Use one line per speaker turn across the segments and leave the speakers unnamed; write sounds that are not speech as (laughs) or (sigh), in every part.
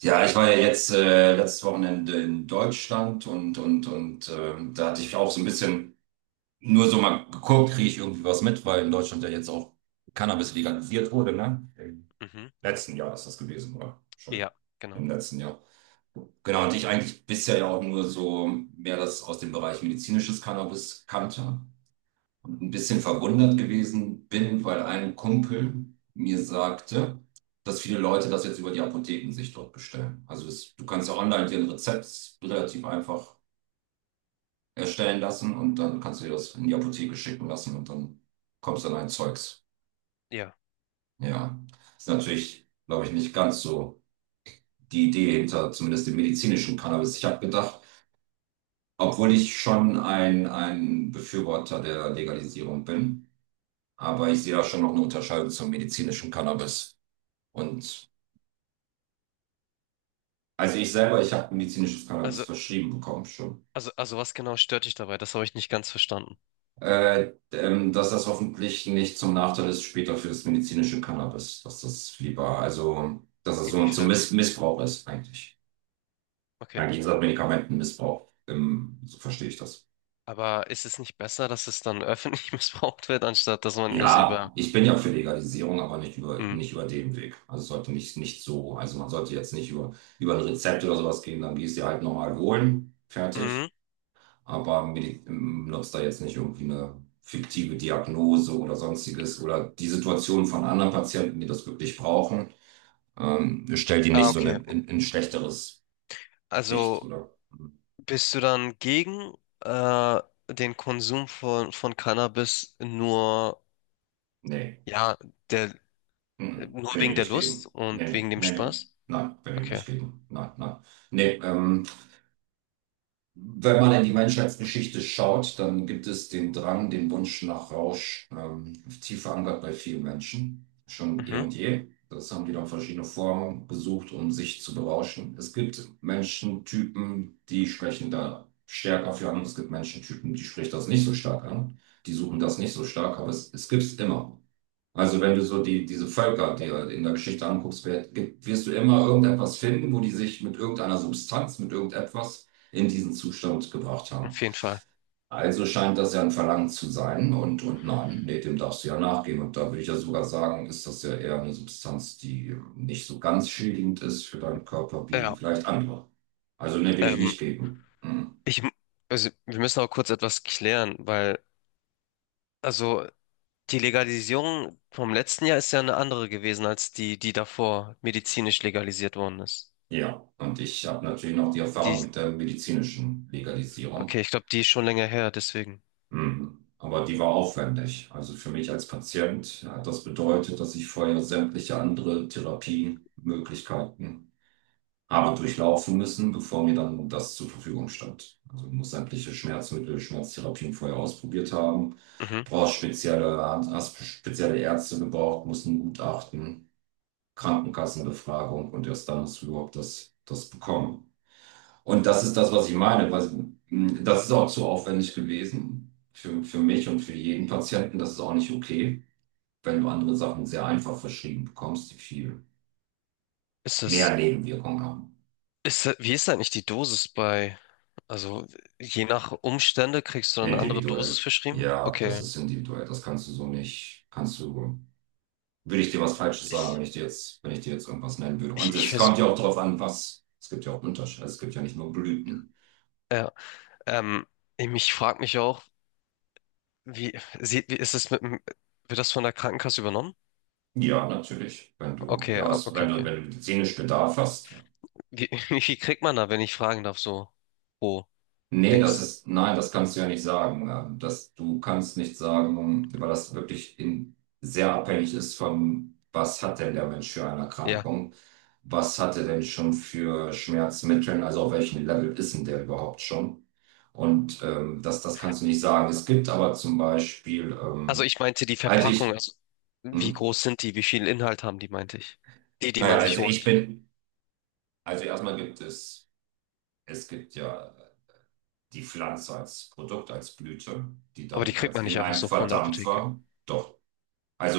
Ja, ich war ja jetzt letztes Wochenende in Deutschland und da hatte ich auch so ein bisschen nur so mal geguckt, kriege ich irgendwie was mit, weil in Deutschland ja jetzt auch Cannabis legalisiert wurde, ne? Im
Mhm.
letzten Jahr ist das gewesen, oder? Schon
Ja, genau.
im letzten Jahr. Genau, und ich eigentlich bisher ja auch nur so mehr das aus dem Bereich medizinisches Cannabis kannte und ein bisschen verwundert gewesen bin, weil ein Kumpel mir sagte, dass viele Leute das jetzt über die Apotheken sich dort bestellen. Also es, du kannst ja online dir ein Rezept relativ einfach erstellen lassen und dann kannst du dir das in die Apotheke schicken lassen und dann kommst dann ein Zeugs.
Ja.
Ja, ist natürlich, glaube ich, nicht ganz so die Idee hinter zumindest dem medizinischen Cannabis. Ich habe gedacht, obwohl ich schon ein Befürworter der Legalisierung bin, aber ich sehe da schon noch eine Unterscheidung zum medizinischen Cannabis. Und also ich selber, ich habe medizinisches Cannabis
Also,
verschrieben bekommen schon.
also, was genau stört dich dabei? Das habe ich nicht ganz verstanden.
Dass das hoffentlich nicht zum Nachteil ist später für das medizinische Cannabis, dass das lieber, also dass es so zum
Inwiefern?
Missbrauch ist eigentlich.
Okay.
Eigentlich ist das Medikamentenmissbrauch, so verstehe ich das.
Aber ist es nicht besser, dass es dann öffentlich (laughs) missbraucht wird, anstatt dass man das über...
Ja, ich bin ja für Legalisierung, aber
Mhm.
nicht über den Weg. Also es sollte nicht so, also man sollte jetzt nicht über, über ein Rezept oder sowas gehen, dann gehst du dir halt normal holen, fertig.
Mhm.
Aber Medi- nutzt da jetzt nicht irgendwie eine fiktive Diagnose oder sonstiges oder die Situation von anderen Patienten, die das wirklich brauchen, stellt die
Ah,
nicht so eine,
okay.
in ein schlechteres Licht
Also
oder.
bist du dann gegen äh, den Konsum von Cannabis nur,
Nee,
ja, der, nur
bin
wegen
ich
der
nicht
Lust
gegen. Nee,
und
nee,
wegen dem
nee, nee.
Spaß?
Nein, bin ich
Okay.
nicht gegen. Nein, nein. Nee, wenn man in die Menschheitsgeschichte schaut, dann gibt es den Drang, den Wunsch nach Rausch, tief verankert bei vielen Menschen, schon eh
Mhm.
und je. Das haben die dann verschiedene Formen gesucht, um sich zu berauschen. Es gibt Menschentypen, die sprechen da stärker für an. Es gibt Menschentypen, die sprechen das nicht so stark an. Die suchen das nicht so stark, aber es gibt es immer. Also wenn du so diese Völker dir in der Geschichte anguckst, wer- gibt- wirst du immer irgendetwas finden, wo die sich mit irgendeiner Substanz, mit irgendetwas in diesen Zustand gebracht haben.
Auf jeden Fall.
Also scheint das ja ein Verlangen zu sein und nein, nee, dem darfst du ja nachgehen. Und da würde ich ja sogar sagen, ist das ja eher eine Substanz, die nicht so ganz schädigend ist für deinen Körper wie
Ja.
vielleicht andere. Also nee, will ich
Ähm,
nicht geben. Hm.
ich, m- also wir müssen auch kurz etwas klären, weil. Also, die Legalisierung vom letzten Jahr ist ja eine andere gewesen als die, die davor medizinisch legalisiert worden ist.
Ja, und ich habe natürlich noch die Erfahrung
Die,
mit der medizinischen Legalisierung.
okay, ich glaube, die ist schon länger her, deswegen.
Mhm. Aber die war aufwendig. Also für mich als Patient hat das bedeutet, dass ich vorher sämtliche andere Therapiemöglichkeiten habe durchlaufen müssen, bevor mir dann das zur Verfügung stand. Also ich muss sämtliche Schmerzmittel, Schmerztherapien vorher ausprobiert haben,
Mhm.
brauchst spezielle, hast spezielle Ärzte gebraucht, musst ein Gutachten, Krankenkassenbefragung und erst dann hast du überhaupt das bekommen. Und das ist das, was ich meine. Weil, das ist auch zu aufwendig gewesen für mich und für jeden Patienten. Das ist auch nicht okay, wenn du andere Sachen sehr einfach verschrieben bekommst, die viel
Ist
mehr
das,
Nebenwirkungen haben.
ist das, wie ist eigentlich die Dosis bei, also je nach Umstände kriegst du dann eine andere Dosis
Individuell.
verschrieben?
Ja, das
Okay.
ist individuell. Das kannst du so nicht, kannst du, würde ich dir was Falsches sagen,
Ich,
wenn ich dir jetzt irgendwas nennen würde. Und
ich
es
weiß,
kommt ja auch darauf an, was, es gibt ja auch Unterschiede. Also es gibt ja nicht nur Blüten.
ja, ähm, ich frage mich auch, wie, wie ist es mit, dem-, wird das von der Krankenkasse übernommen?
Ja, natürlich. Wenn du,
Okay,
ja,
ah,
es-
okay,
wenn
okay.
wenn du medizinisch Bedarf hast, ja.
Wie, (laughs) wie viel kriegt man da, wenn ich fragen darf, so pro?
Nee, das
Dings.
ist, nein, das kannst du ja nicht sagen. Das, du kannst nicht sagen, weil das wirklich in, sehr abhängig ist von, was hat denn der Mensch für eine
Ja.
Erkrankung? Was hatte denn schon für Schmerzmittel? Also auf welchem Level ist denn der überhaupt schon? Und das kannst du nicht sagen. Es gibt aber zum Beispiel,
Also ich meinte die
also
Verpackung,
ich,
also wie
hm,
groß sind die, wie viel Inhalt haben die, meinte ich. Die, die man sich
also ich
holt.
bin, also erstmal gibt es, es gibt ja die Pflanze als Produkt, als Blüte, die
Aber die
dann
kriegt
als
man
in
nicht einfach
einem
so von der Apotheke.
Verdampfer, doch,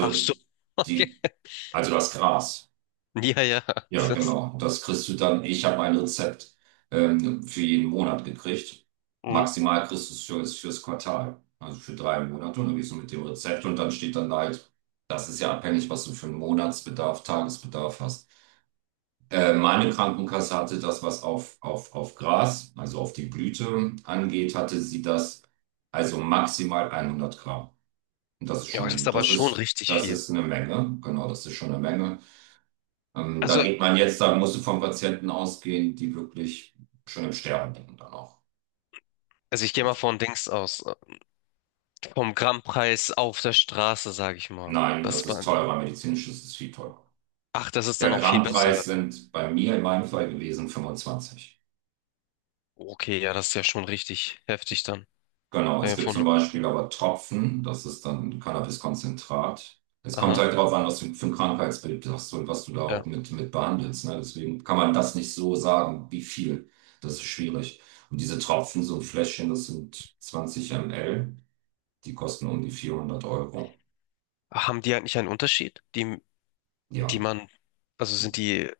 Ach so. (laughs) Okay.
die, also das Gras.
Ja, ja.
Ja,
Das,
genau. Das kriegst du dann, ich habe ein Rezept für jeden Monat gekriegt.
mhm,
Maximal kriegst du es für, ist fürs Quartal, also für drei Monate. Und dann gehst du mit dem Rezept und dann steht dann halt, das ist ja abhängig, was du für einen Monatsbedarf, Tagesbedarf hast. Meine Krankenkasse hatte das, was auf Gras, also auf die Blüte angeht, hatte sie das also maximal 100 Gramm. Und das ist
ja, aber das ist
schon,
aber schon richtig
das
viel.
ist eine Menge. Genau, das ist schon eine Menge. Da
Also,
geht man jetzt, da musst du von Patienten ausgehen, die wirklich schon im Sterben liegen dann auch.
also ich gehe mal
Gut.
von Dings aus. Vom Grammpreis auf der Straße, sage ich mal.
Nein, das
Das
ist
war.
teurer. Medizinisch ist es viel teurer.
Ach, das ist
Der
dann auch viel besser,
Grammpreis
oder wie?
sind bei mir in meinem Fall gewesen 25.
Okay, ja, das ist ja schon richtig heftig dann.
Genau,
Wenn
es
wir
gibt
von.
zum Beispiel aber Tropfen, das ist dann Cannabiskonzentrat. Es kommt
Aha.
halt darauf an, was du für ein Krankheitsbild hast und was du da auch
Ja.
mit behandelst. Ne? Deswegen kann man das nicht so sagen, wie viel. Das ist schwierig. Und diese Tropfen, so ein Fläschchen, das sind 20 ml, die kosten um die 400 Euro.
Haben die eigentlich einen Unterschied? Die, die
Ja,
man. Also sind die,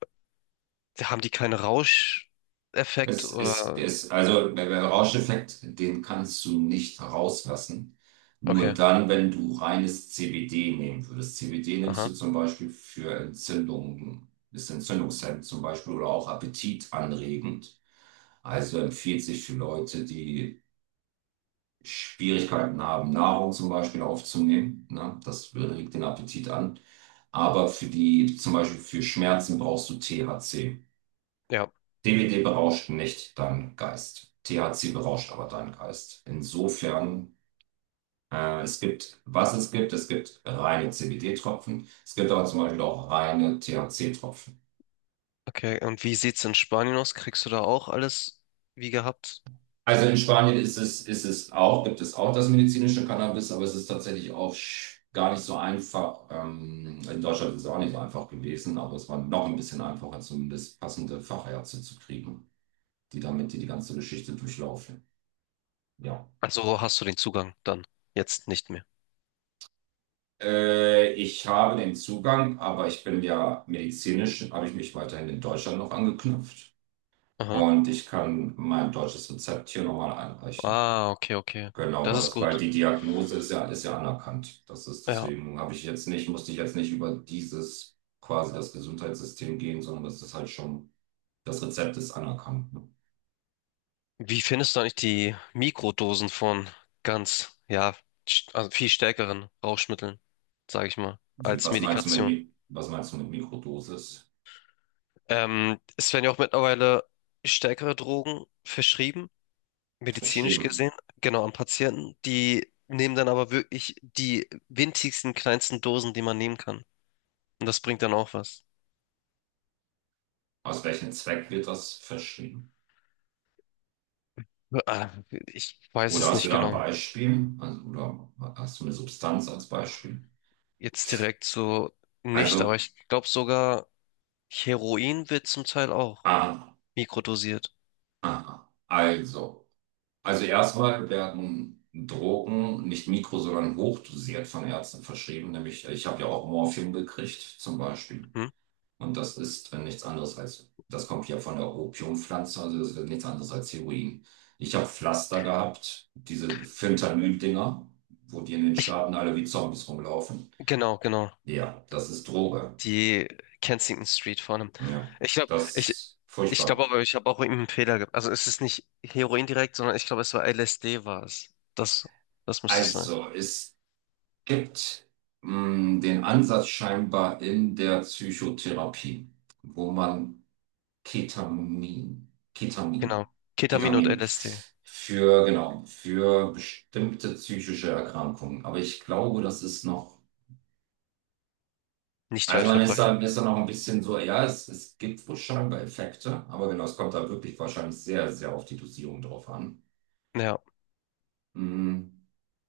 haben die keinen Rauscheffekt
es ist,
oder?
es, also der Rauscheffekt, den kannst du nicht rauslassen. Nur
Okay,
dann, wenn du reines CBD nehmen würdest. CBD nimmst du
aha,
zum Beispiel für Entzündungen, ist entzündungshemmend zum Beispiel oder auch appetitanregend. Also empfiehlt sich für Leute, die Schwierigkeiten haben, Nahrung zum Beispiel aufzunehmen. Ne? Das regt den Appetit an. Aber für die, zum Beispiel für Schmerzen brauchst du THC.
ja,
CBD berauscht nicht deinen Geist. THC berauscht aber deinen Geist. Insofern, es gibt reine CBD-Tropfen. Es gibt aber zum Beispiel auch reine THC-Tropfen.
okay. Und wie sieht's in Spanien aus? Kriegst du da auch alles wie gehabt?
Also in Spanien ist es auch, gibt es auch das medizinische Cannabis, aber es ist tatsächlich auch sch- gar nicht so einfach. In Deutschland ist es auch nicht so einfach gewesen, aber es war noch ein bisschen einfacher, zumindest passende Fachärzte zu kriegen, die damit die ganze Geschichte durchlaufen. Ja.
Also hast du den Zugang dann, jetzt nicht mehr.
Ich habe den Zugang, aber ich bin ja medizinisch, habe ich mich weiterhin in Deutschland noch angeknüpft.
Aha.
Und ich kann mein deutsches Rezept hier nochmal einreichen.
Ah, okay, okay.
Genau,
Das
weil
ist
das, weil
gut.
die Diagnose ist ja anerkannt. Das ist
Ja.
deswegen habe ich jetzt nicht, musste ich jetzt nicht über dieses quasi das Gesundheitssystem gehen, sondern das ist halt schon, das Rezept ist anerkannt. Ne?
Wie findest du eigentlich die Mikrodosen von ganz, ja, also viel stärkeren Rauschmitteln, sage ich mal, als
Was meinst du mit,
Medikation?
Mi- was meinst du mit Mikrodosis?
Es werden ja auch mittlerweile stärkere Drogen verschrieben, medizinisch gesehen,
Verschrieben.
genau, an Patienten. Die nehmen dann aber wirklich die winzigsten, kleinsten Dosen, die man nehmen kann. Und das bringt dann auch was.
Aus welchem Zweck wird das verschrieben?
Ah, ich weiß
Oder
es
hast du
nicht
da ein
genau.
Beispiel? Also, oder hast du eine Substanz als Beispiel?
Jetzt direkt so nicht, aber
Also,
ich glaube sogar Heroin wird zum Teil auch
ah,
mikrodosiert.
ah, ah. also. Also erstmal werden Drogen nicht mikro, sondern hochdosiert von Ärzten verschrieben. Nämlich, ich habe ja auch Morphium gekriegt, zum Beispiel.
Hm?
Und das ist nichts anderes als, das kommt ja von der Opiumpflanze, also das ist nichts anderes als Heroin. Ich habe Pflaster gehabt, diese Fentanyl-Dinger, wo die in den
Ich,
Staaten alle wie Zombies rumlaufen.
genau, genau.
Ja, das ist Droge.
Die Kensington Street vor allem.
Ja,
Ich glaube,
das
ich,
ist
ich glaube
furchtbar.
aber, ich habe auch irgendeinen Fehler gemacht. Also es ist nicht Heroin direkt, sondern ich glaube, es war LSD war es. Das, das müsste es sein.
Also, es gibt den Ansatz scheinbar in der Psychotherapie, wo man Ketamin,
Genau.
Ketamin,
Ketamin und
Ketamin
LSD.
für, genau, für bestimmte psychische Erkrankungen. Aber ich glaube, das ist noch,
Nicht
also
weit
man
verbreitet.
ist da noch ein bisschen so, ja, es gibt wohl scheinbar Effekte, aber genau, es kommt da wirklich wahrscheinlich sehr, sehr auf die Dosierung drauf an.
Ja.
Mm,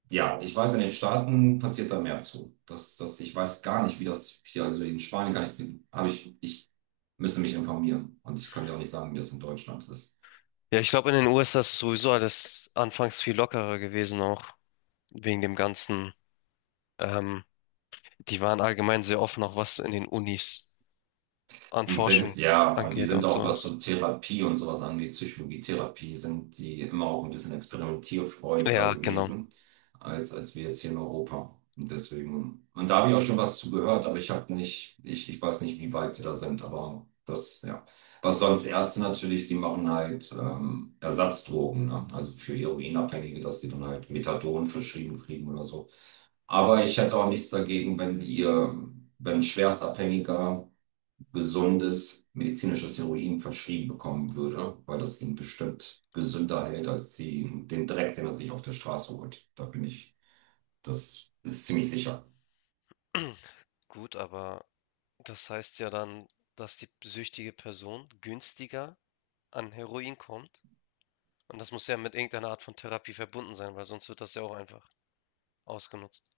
ja, ich weiß, in den Staaten passiert da mehr zu. Ich weiß gar nicht, wie das hier, also in Spanien kann ich, habe ich müsste mich informieren. Und ich kann dir auch nicht sagen, wie das in Deutschland ist.
Ja, ich glaube, in den USA ist sowieso alles anfangs viel lockerer gewesen, auch wegen dem Ganzen. Ähm, die waren allgemein sehr offen, auch was in den Unis an
Die sind,
Forschung
ja, und die
angeht
sind
und
auch, was so
sowas.
Therapie und sowas angeht, Psychologietherapie, sind die immer auch ein bisschen experimentierfreudiger
Ja, genau.
gewesen, als wir jetzt hier in Europa. Und deswegen, und da habe ich auch schon was zu gehört, aber ich habe nicht, ich weiß nicht, wie weit die da sind, aber das, ja. Was sonst Ärzte natürlich, die machen halt Ersatzdrogen, ne? Also für Heroinabhängige, dass die dann halt Methadon verschrieben kriegen oder so. Aber ich hätte auch nichts dagegen, wenn sie ihr, wenn ein Schwerstabhängiger gesundes medizinisches Heroin verschrieben bekommen würde, weil das ihn bestimmt gesünder hält als die, den Dreck, den er sich auf der Straße holt. Da bin ich, das ist ziemlich sicher.
(clears throat) Gut, aber das heißt ja dann, dass die süchtige Person günstiger an Heroin kommt. Und das muss ja mit irgendeiner Art von Therapie verbunden sein, weil sonst wird das ja auch einfach ausgenutzt.